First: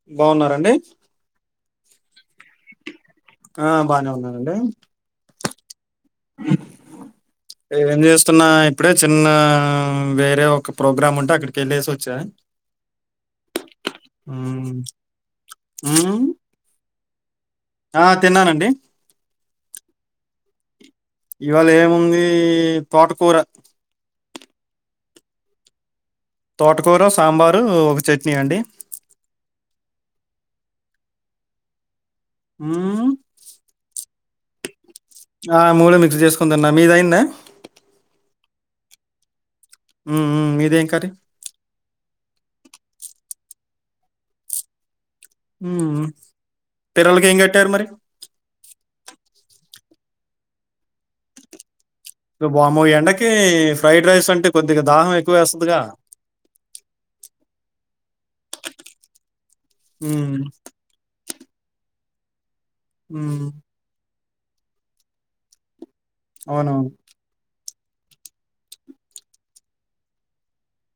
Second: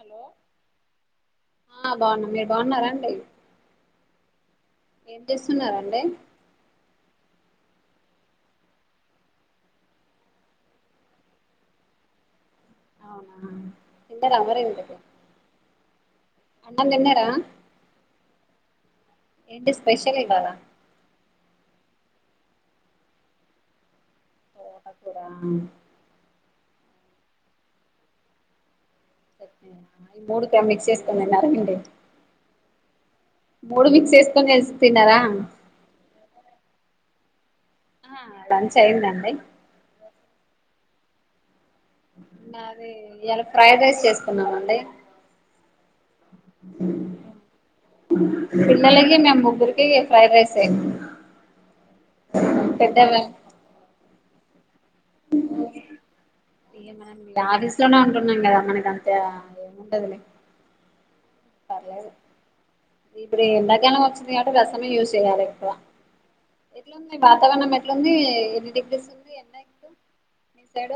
Hello బాగున్నారండి ఆ బాగున్నా మీరు బాగున్నారండి ఆ బాగానే ఉన్నానండి చేస్తున్నారండి [inaudible] [inaudible] ఏం చేస్తున్నా, ఇప్పుడే చిన్న వేరే ఒక ప్రోగ్రామ్ ఉంటే అక్కడికి వెళ్ళేసి వచ్చా అవునా తిన్నారా మరి ఇంతకీ మ్ ఆ తిన్నానండి ఏంటి స్పెషల్ ఇవ్వాలా ఇవాళ ఏముంది తోటకూర తోటకూర తోటకూర సాంబారు ఒక చట్నీ అండి మూడు కే మిక్స్ చేసుకొని తిన్నారా అండి ఉమ్మ్ మూడు మిక్స్ చేసుకోనే చె ఆ మూడు మిక్స్ చేసుకొని తిన్నా మీది అయిందా ఆ లంచ్ అయిందండి ఉమ్మ్ మ్మ్ మీదేం కర్రీ అది ఇయ్యాల ఫ్రైడ్ రైస్ చేస్తున్నామండి పిల్లలకి ఏం కట్టారు మరి లేదండి మా ముగ్గురికి ఫ్రైడ్ రైస్ ఏ వామ్మో ఎండకి ఫ్రైడ్ రైస్ అంటే కొద్దిగా దాహం ఎక్కువ వేస్తదిగా డార్లిస్ లోనే ఉంటున్నం కదా మనకి అంత ఉండదులే హ్మ్. ఆ ఇప్పుడు హ్మ్. ఎండాకాలం వచ్చింది కాబట్టి రసమే యూస్ చేయాలి ఎక్కువ అవునవును. ఎట్లుంది వాతావరణం ఎట్లుంది ఎన్ని డిగ్రీస్ ఉంది ఎండ ఇప్పుడు మీ సైడ్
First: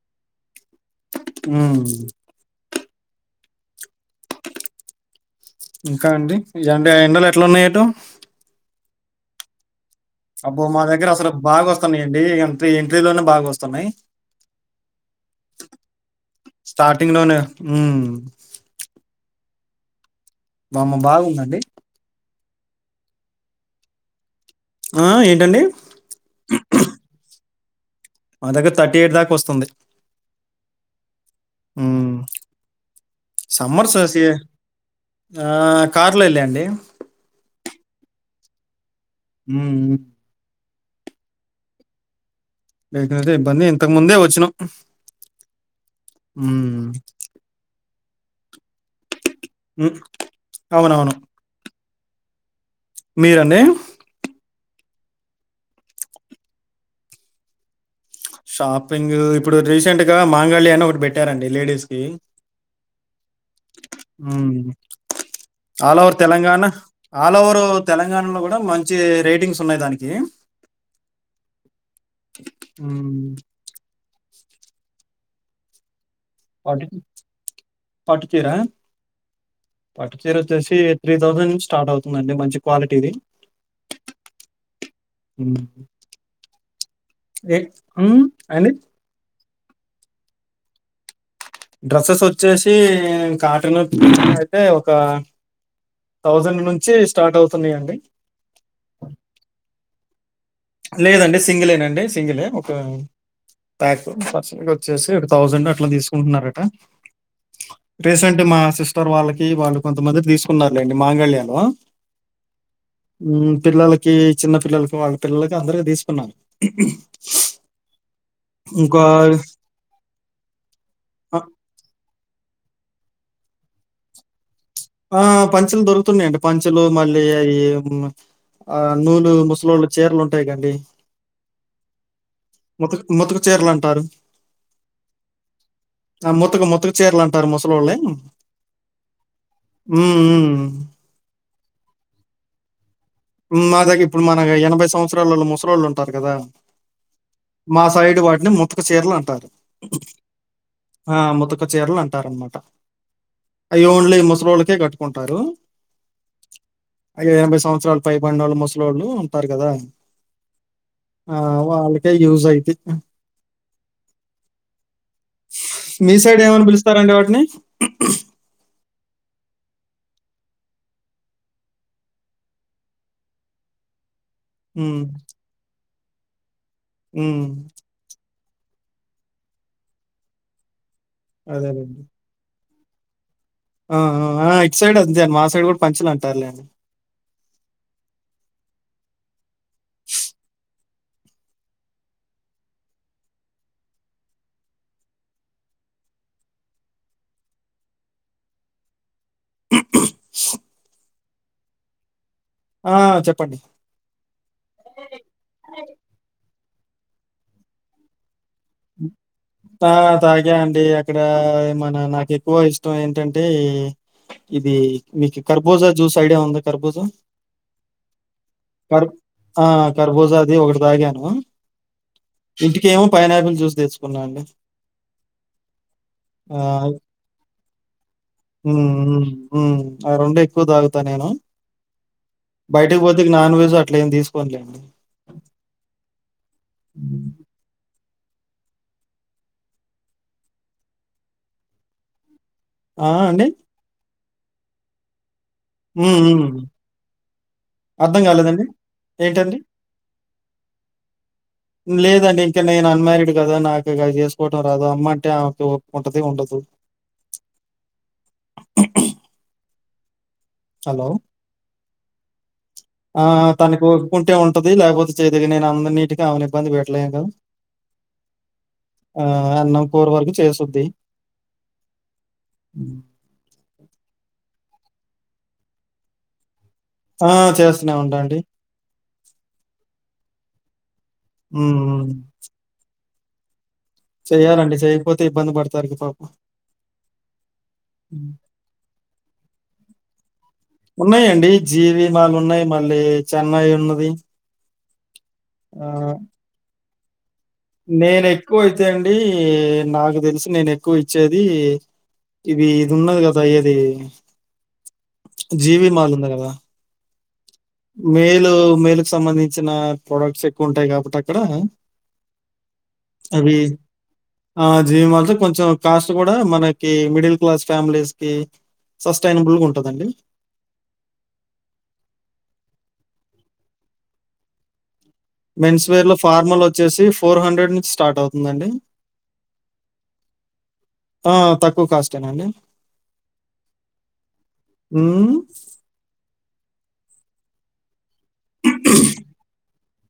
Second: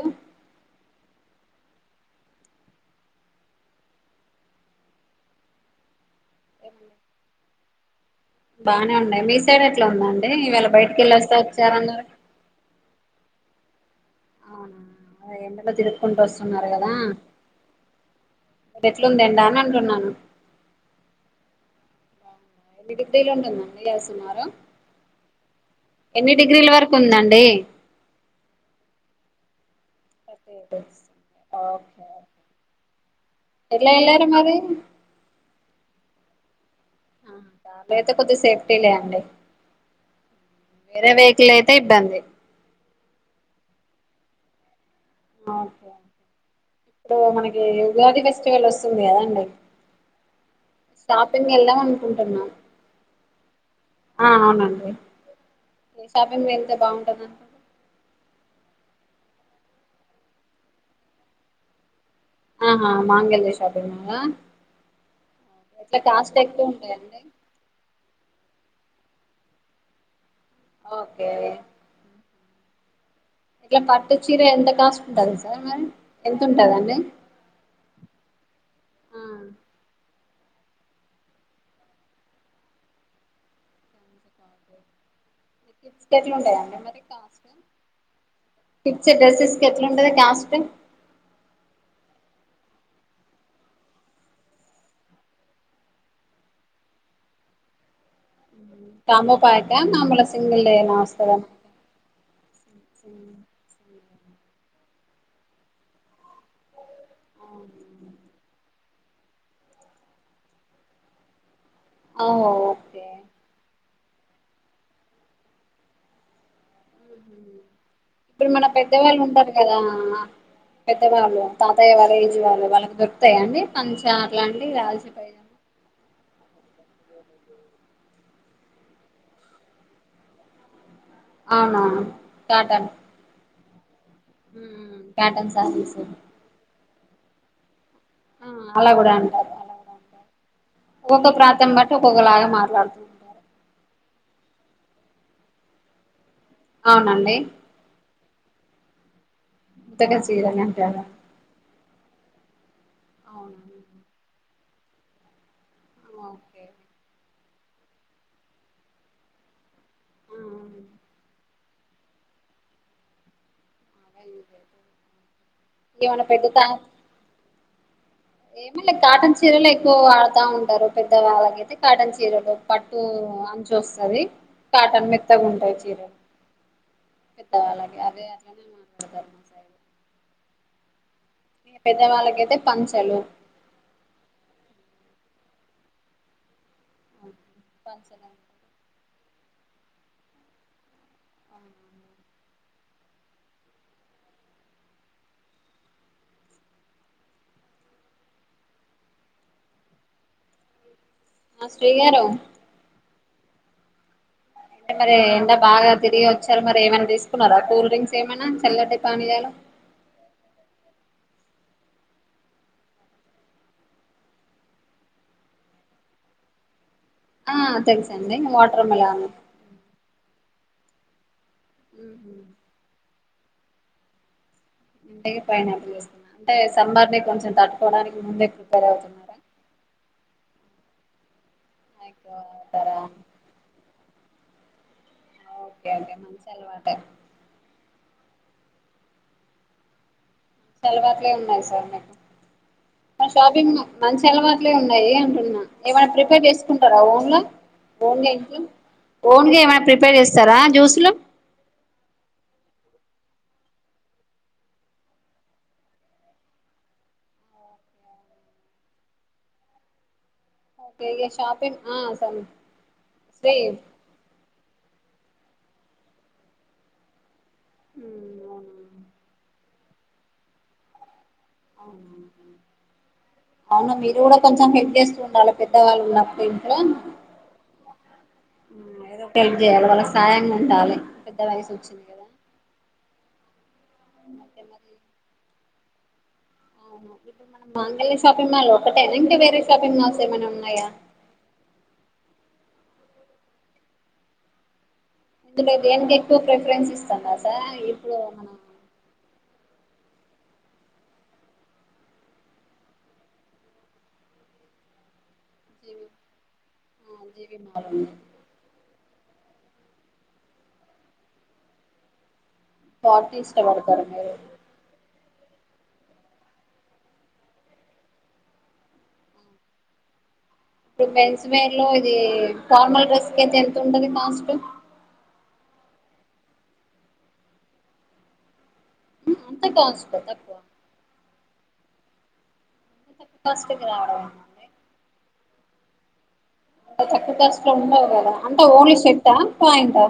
మ్మ్ ఇంకా అండి ఇఏ ఎండలు ఎట్లా ఉన్నాయటు బానే ఉన్నాయి మీ సైడ్ ఏ అబ్బో మా దగ్గర అసలు బాగా వస్తున్నాయియండి ఎంత ఎంట్రీలోనే బాగా వస్తున్నాయి అవునా అదే ఎండలో తిరుక్కుంటూ వస్తున్నారు కదా స్టార్టింగ్‌లోనే హ్మ్. ఎట్లుంది ఎండ అని అంటున్నాను వామ్మో బాగుందండి ఎన్ని డిగ్రీలు ఉంటుందండి సుమారు ఆ! ఏంటండి? ఎన్ని డిగ్రీల వరకు ఉందండి మా దగ్గర థర్టీ ఎయిట్ దాకా వస్తుంది ఓకే ఓకే ఎలా వెళ్లారు మరి ఆ కారులో వెళ్ళండి ఆ, కార్లో అయితే కొంచెం సేఫ్టీ లే అండి హ్మ మ్మ్ వేరే వెహికల్ అయితే ఇబ్బంది ఎం లే ఇబ్బంది ఇంతకు ముందే వచ్చినం ఓకే ఇప్పుడు మనకి ఉగాది ఫెస్టివల్ వస్తుంది కదాండి హ్మ్. అవునవును. షాపింగ్ వెళ్దాం అనుకుంటున్నా మీరండి ఏ షాప్ కి వెళ్తే బావుంటది అంటారు షాపింగ్ ఇప్పుడు రీసెంట్ గా మాంగళ్య అని ఒకటి పెట్టారండి లేడీస్ కి ఆహా మాంగళ్య షాపింగ్ మాల్ ఆ హ్మ్. ఆల్ ఎట్లా ఓవర్ కాస్ట్ తెలంగాణ ఎక్కువ ఉంటాయండి ఆల్ ఓవర్ తెలంగాణలో కూడా మంచి రేటింగ్స్ ఉన్నాయి దానికి ఓకే మ్మ్ ఇట్లా పట్టు చీర ఎంత కాస్ట్ ఉంటది సార్ మరి ఎంత ఉంటదండి పట్టు పట్టు చీర ఆ పాటు చీర వచ్చేసి త్రీ థౌజండ్ నుంచి స్టార్ట్ అవుతుందండి మంచి క్వాలిటీది మ్మ్. టెట్లుండయా ఆ మరి ఏ- మ్మ్. అండ్ కిచ్చె డసస్ కెట్లుంటుందడ టాస్కు డ్రస్సెస్ వచ్చేసి కాటన్ అయితే ఒక థౌజండ్ నుంచి స్టార్ట్ అవుతున్నయండి కాంబో ప్యాకా మామూలు సింగిల్ ఏనా లేదండి వస్తదా సింగిలేనండి సింగిలే ఒక ప్యాక్ అటు సైడొచ్చేసి ఒక తౌసండ్ అట్లా తీసుకుంటున్నారట రీసెంట్ మాసిస్ ఇత్తరు వాళ్ళకి వాళ్ళు కొంతమంది తీసుకున్నారులేండి మాంగళ్యాలో ఓ ఓకే హ్మ్. పిల్లలకి, చిన్న పిల్లలకు వాళ్ళ పిల్లలకు అందరికి తీసుకున్నాము ఇప్పుడు మన పెద్దవాళ్ళు ఉంటారు కదా అ పెద్దవాళ్ళు తాతయ్య వాళ్ళ ఏజ్ వాళ్ళు వాళ్లకి దొరుకుతాయా అండి పంచ అలాంటివి ఆ పంచలు దొరుకుతున్నాయండి పం పచ్చలు మళ్ళీ అయి ఆ నూలు ముసలోళ్ళ చీరలు ఉంటయిగండి అవునా ముతక్ ముతక్ చీరలన్ మ్మ్ కాటన్ శారీస్ చీర్లంటారు ముసళ్ళోలే ఆ అలా గుడ అంట అలా అంట హ్మ్. ఒక్కొక్క ప్రాంతం బట్టి ఒక్కొక్క బాగ మాట్లాడుదు మా దగ్ ఇప్పుడు మన ఎనభై సంవత్సరాలోళు ముసలోళ్ళు ఉంటారు గదా అవునండి ముతక చీర్లంటారు ఉతక చీరలు అంటారా ఆ ముతక చీరలు అం టరన్నట అవునా అయి ఓన్లీ ముసలోళ్ళకే కట్టుకుంటారు ఓకే ఎనభై సంవత్సరాల పై బడినోళ్ళు ముసలోళ్ళు ఉంటారు గదా ఆ, ఆ వాళ్ళకే యూస్ అయితయ్ అదే. మీ ఏమన్నా సైడ్ పెద్ద తా ఏమని పిలుస్తారండి వాటిని ఏమలే కాటన్ చీరలు ఎక్కువ వాడుతా ఉంటారు పెద్ద వాళ్ళకైతే కాటన్ చీరలు పట్టు చూస్తది హ్మ్. కాటన్ మెత్తగుంటాయి చీరలు హ్మ్. మెత్తాలని అదే [unintelligible] సైడ్ మీ అదేలెండి. పెద్దవాళ్ళకైతే పంచలు ఆ ఆ ఇటు సైడ్ అంతే మా సైడ్ గూడ్ పంచలు అంటారులెండి పంచగం ఆ ఆ శ్రీగారు ఆ చెప్పండి అంటే మరి ఎండ బాగా తిరిగొచ్చారు మరి ఏమన తీసుకున్నారా కూల్ డ్రింక్స్ ఏమనా తా తాగ అండి ఇక్కడ మన నాకు ఎక్కువ ఇష్టం ఏంటంటే ఇది మీకు కర్బూజా జ్యూస్ ఐడియా ఉందా కర్బోజా ఆ తెలుసండి వాటర్ మిలాన్ ఆ! కర్బూజా అది ఒకటి తాగాను ఇంటికేమో పైనాపిల్ జ్యూసి తెచ్చుకున్నా అండి ఇంటికి పైనాపిల్ జూసేన అంటే సమ్మర్ ని కొంచెం తట్టుకోవడానికి ముందే మ్మ్ ప్రిపేర్ మ్మ్ అవుతున్నారా మ్మ్ ఆ రెండు ఎక్కువ తాగుతా నేను ఎక్కువ తాగుతారా బయటకు పోతే నాన్ వెజ్ అట్లేమి తీసుకోనులేండి ఓకే ఓకే మంచి అలవాటే హ్మ్. చలవాట్లే ఉన్నాయి సార్ మీకు ఆ! అండి. షాపింగ్ మంచి తెలవాట్లే ఉన్నాయి అంటున్నా ఏమైనా హ్మ్. ప్రిపేర్ హ్మ్. చేసుకుంటారా ఓన్ల అర్థం కాలేదండి. [unintelligible] ఓన్గా ఏంటండి? ఏమైనా ప్రిపేర్ చేస్ సరా జూస్లు లేదండి ఇంక నేను అన్మారీడ్ గదా నాకు ఇక చేసుకోవటం రాదు, అమ్మంటే ఆమెకి ఓపికుంటది ఉండదు. ఓకే హలో ఇగ షాపింగ్ ఆ సం ఆ శ్రీ తనకు ఓపిక ఉంటే ఉన్ ఉంటది లేకపో చేయదిగనే అన్నినీటికి అవని ఇబ్బంది పెట్లేదు అవునా ఆ అన్నం కూర వరకు చేసుంది అవునా మీరు కూడా కొంచెం హెల్ప్ చేస్తూ ఉండాలి పెద్దవాళ్ళు ఉన్నప్పుడు హలో ఆ! చేస్తూనే ఉంటాండి. ఏదో ఒక హెల్ప్ చేయాలి వాళ్ళకి సాయంగా ఉండాలి పెద్ద ఉ వయసు వచ్చింది కదా అయితే చెయ్యాలండి మరి చేయకపోతే ఇబ్బంది పడతారు ఇక పాపం అవును ఇప్పుడు మనం మాంగళ్య హ్మ్. షాపింగ్ మాల్ ఒకటేనా ఇంకా వేరే షాపింగ్ మాల్స్ ఏమైనా ఉన్నాయా ఈ జీవి మను వాళ్లే చెన్నై ఉన్నది ఇద్దు నేను దేనికి ఎక్కువ ప్రిఫరెన్స్ ఇస్తాను నేను ఎక్కువ అయితే అండి నాకు తెలుసు నేను ఎక్కువ ఇచ్చేది కివి ఇది ఉన్నది కదా ఇది జీవి మాల్ ఉంది కదా జీవి మాల్ ఉంది మేలు మేలుకు సంబంధించిన ప్రొడక్ట్స్ ఎక్కువ ఉంటాయి కాబట్టి అక్కడ కాటన్ అది ఇష్టపడతారు మీరు ఆ జీవి మాల్ కొంచం కాస్ట్ కూడా మనకి మిడిల్ క్లాస్ ఫ్యామిలీస్ కి సస్టైనబుల్గా ఉంటది అండి ఇప్పుడు మెన్స్ వేర్ లో ఇది ఫార్మల్ డ్రెస్ కు అయితే ఎంత ఉంటది కాస్ట్ మెన్స్ వేర్ లో ఫార్మల్ వచ్చేసి ఫోర్ హండ్రెడ్ నుంచి స్టార్ట్ అవుతుందండి అంత కాస్ట్ తక్కువ ఆ తక్కువ కాస్టేనాండి తక్కు కాస్ట్ కి రావడం మ్మ్. అక్ తక్కువ కాస్ట్ లో ఉండవు కదా అంతా ఓన్లీ షర్ట్ ఆ పాయింట్ ఆ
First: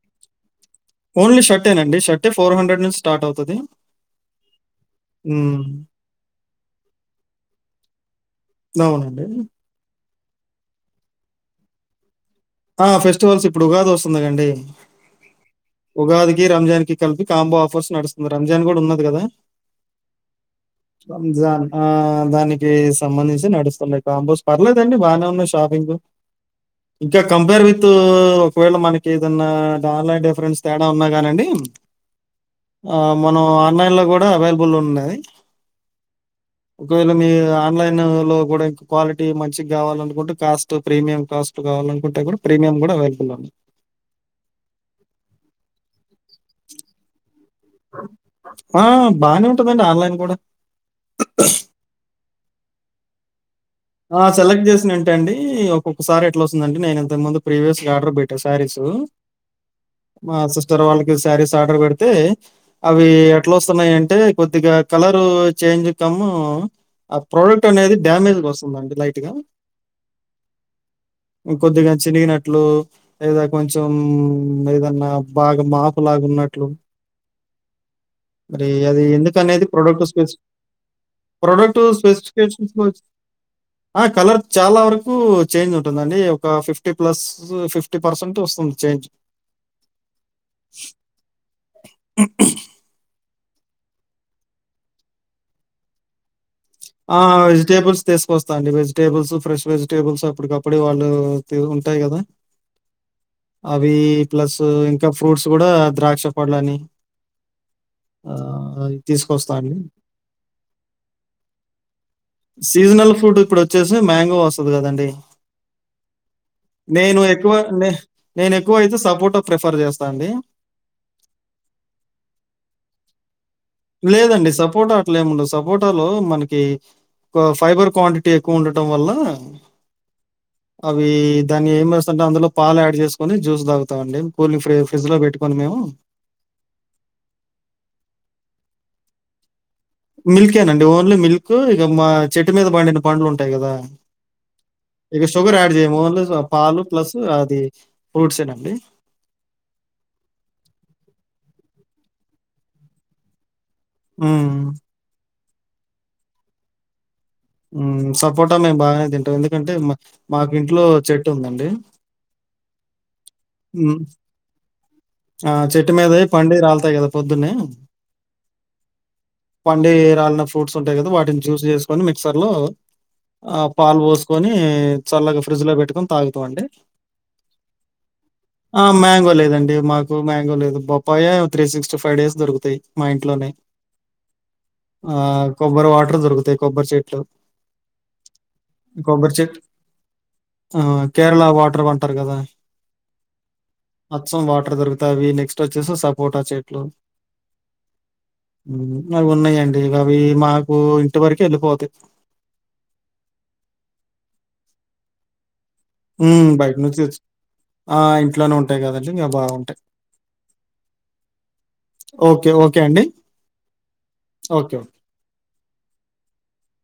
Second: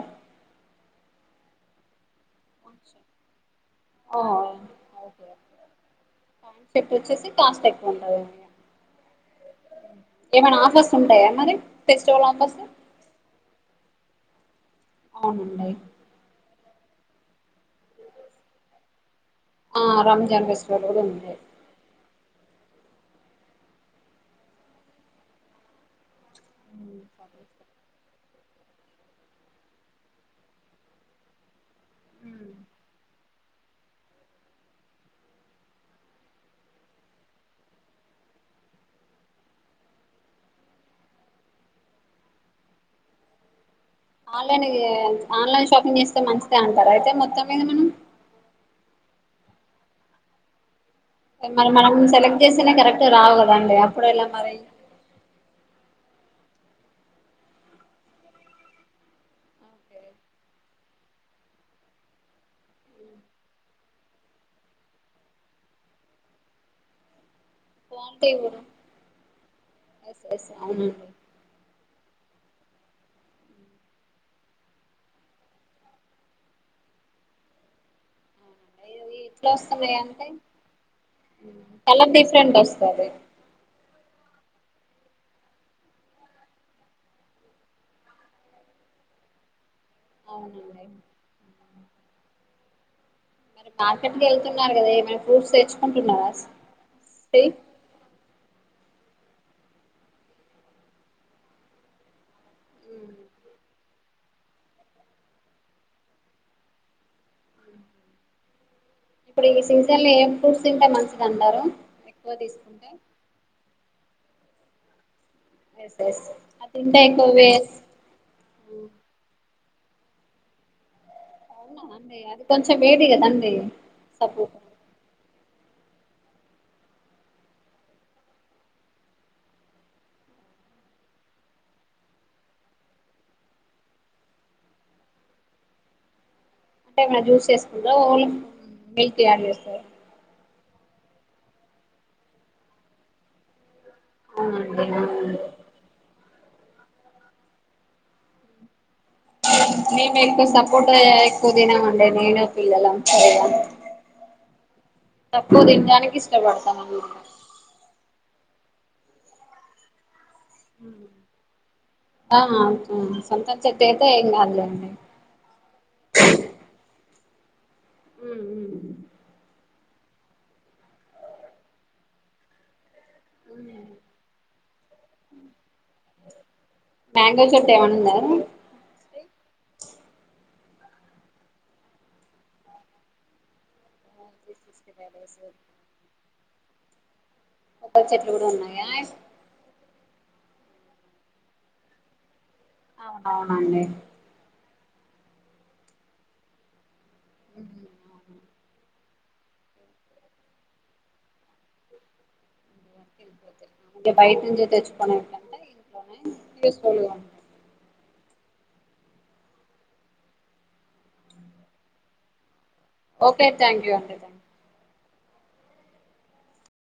ఓన్లీ షర్ట్ ఏ నండి షట్ అంటే ఫోర్ హండ్రెడ్ నుంచి స్టార్ట్ అవుతది ఓ ఉ కాన్సెప్ట్ వచ్చేసి కాస్ట్ ఎక్కువ ఉంటంది అన్నయ్య అవునండి ఏమైనా ఆఫర్స్ ఉంటాయా మరి ఫెస్టివల్ ఆఫర్ ఆ ఫెస్టివల్స్ ఇప్పుడు ఉగాది వస్తుంది కండి అవునండి ఉగాదికి రంజాన్ కి కలిపి కాంబో ఆఫర్స్ నడుస్తుంది రంజాన్ కూడా ఉన్నది కదా ఆ రంజాన్ ఫెస్టివల్ కూడా ఉంది రంజాన్ హ దానికి సంబంధించి నడుస్తున్నాయి కాంబోస్ పర్లేదండి బాగానే ఉన్నాయి షాపింగ్ ఆ కే కంపేర్ విత్ ఒకవేళ మనకి ఏదన్నా డాలై డిఫరెన్స్ తేడా ఉన్నా కానండి మ్మ్. ఆ మనం ఆన్లైన్ లో కూడా అవైలబుల్ ఉన్నది ఒకవేళ మీ ఆన్లైన్ లో కూడా ఇంకా క్వాలిటీ మంచిగా కావాలనుకుంటే కాస్ట్ ప్రీమియం కాస్ట్ కావాలన్ కుడితే కూడా ప్రీమియం కూడా అవైలబుల్ లో ఉంది ఆన్లైన్ ఏ ఆన్లైన్ షాపింగ్ చేస్తే మంచిదే అంటారు అయితే మొత్తం మీద మనం ఆ బాగానే ఉంటందండి ఆన్లైన్ కూడా కాని మరి మనం సెలెక్ట్ చేసేనే కరెక్ట్ రావాల ఆ సెలెక్ట్ చేసిన ఏంటండి ఇయ్యో ఒకసారి ఎట్లా వస్తుందండి నేను ఇంతకు ముందు ప్రీవియస్ గా ఆర్డర్ పెట్టా శారీస్ ఓకే మా సిస్టర్ వాళ్ళకి శారీస్ ఆర్డర్ పెడితే అవి ఎట్లా వస్తున్నాయి అంటే కొద్దిగా కలరు చేంజ్ కము ప్రోడక్ట్ అనేది క్వాలిటీ డ్యామేజ్ గా కూడా వస్తుందండి లైట్ గా ఎస్ ఎస్ అవునండి కొద్దిగా చినిగినట్లు లేదా కొంచెం ఏదన్నా బాగా మాపు లాగున్నట్లు మరి అవునండి అది ఇవి ఎందుకు ఎట్లా అనేది వస్తున్నాయి ప్రొడక్ట్ అంటే spills product colour different specifications వస్తది ఆ కలర్ చాలా వరకు చేంజ్ ఉంటుందండి ఒక ఫిఫ్టీ ప్లస్ ఫిఫ్టీ పర్సెంట్ వస్తుంద్. చెేయొచ్చు. అవునండి. మరి మార్కెట్కి వెళ్తున్నారు కదా ఏమైనా ఫ్రూట్స్ తెచ్చుకుంటున్నారా ఆ శ్రీ వెజిటేబుల్స్ తీసుకోస్ తండి వెజిటేబుల్స్ ఫ్రెష్ వెజిటేబుల్స్ అప్పటికప్పుడు వాళ్ళు తియ్యగా ఉంటాయి కదా. మ్మ్. అవి ప్లస్ ఇంకా ఫ్రూట్స్ కూడా ద్రాక్ష పళ్లు అని ఆ అ ఇప్పుడు ఈ సీజన్ లో ఏం ఫ్రూట్స్ తింటే మంచిదంటారు. సీజనల్ ఫ్రూట్ ఇప్పుడు వచ్చేసి మ్యాంగో వస్తది కదండి. ఎస్ ఎస్ అది తింటే నేను వే ఎక్కువ న నేను ఎక్కువ అయితే సపోర్ట ప్రిఫర్ చేస్తా అండి. అవునా అండి అది కొంచం వేడి కదండి లేదండి సపోట. సపోటా అట్లేముండదు. సపోటాలో మనకి ఫైబర్ క్వాంటిటీ ఎక్కువ ఉండటం వల్ల అవు అవి దాన్ని ఏం వేస్తుంటే అందులో పాలు యాడ్ చేసుకొని జ్యూస్ తాగుతామండి కూల్ని ఫ్రిడ్జ్ లో పెట్టుకని మేము. అంటే ఏమైనా జ్యూస్ వేసుకుంటరా ఓన్లీ మిల్క్ యాడ్ చేస్తరా. మిల్కేనండి ఓన్లీ మిల్క్ ఇక మా చెట్టు మీద పండిన పండ్లు ఉంటాయి కదా. అవునండి ఇక అవునండి సుగర్ యాడ్ చేయ్యము ఓన్లీ స పాలు ప్లస్ అది ఫ్రూట్స్ ఏనండి. మేము ఎక్కువ సపోర్ట్ ఎక్కువ తినమండి నేను పిల్లలం. ఆ తక్కువ తినడానికి ఇష్టపడతామ్ అన్మాట. హ్మ్ సపోటాలు మేము బాగానే తింటాం ఎందుకంటే మాకి ఇంట్లో చెట్టు ఉందండి. హ్మ్. చెట్టైతే ఏం కాదులేండి. ఆ చెట్టు మీదయి పండి రాల్తాయి కదా పొద్దున్నే. హ్మ్ హు పండి రాలిన ఫ్రూట్స్ ఉంటయి కదా వాటిని జ్యూస్ చేసుకొని మిక్సర్ లో ఆ మ్మ్. పాలు పోసుకొని చల్లగా ఫ్రిడ్జ్ లో పెట్టుకొని తాగుతాం అండి. మ్యాంగో చెట్టు ఏమన్నా ఆ ఉందా మ్యాంగోలేదు దండి మాకు మ్యాంగో లేదు బొప్పాయ three sixty five days దొరుకుతయి మా ఇంట్లోనే. త్రీ సిక్స్టీ ఫైవ్ ఆ డేస్ కొబ్బరి వాటర్ దొరుకుతాయి కొబ్బరి చెట్లు కొబ్బరి చెట్లు కూడా ఉన్నాయా కొబ్బరి చెట్ ఆ కేరళ వాటర్ అంటారు కదా అవునవునండి తవి నెక్స్ట్ వచ్చేసి సపోట చెట్లు. అవి ఉన్నాయండి ఇ అవి మాకు ఇంటి వరకు వెళ్ళిపోతయ్. ఇంగ బైట నుంచి తెచ్చుకునే కన్నా హ్మ్ బైట్ నుంచి ఆ ఇంట్లోనే ఉంటాయి కదండి ఇంకా బాగుంటయి ఓకే ఓకే అండి. ఓకే థాంక్యూ అండి థాంక్ ఓకే.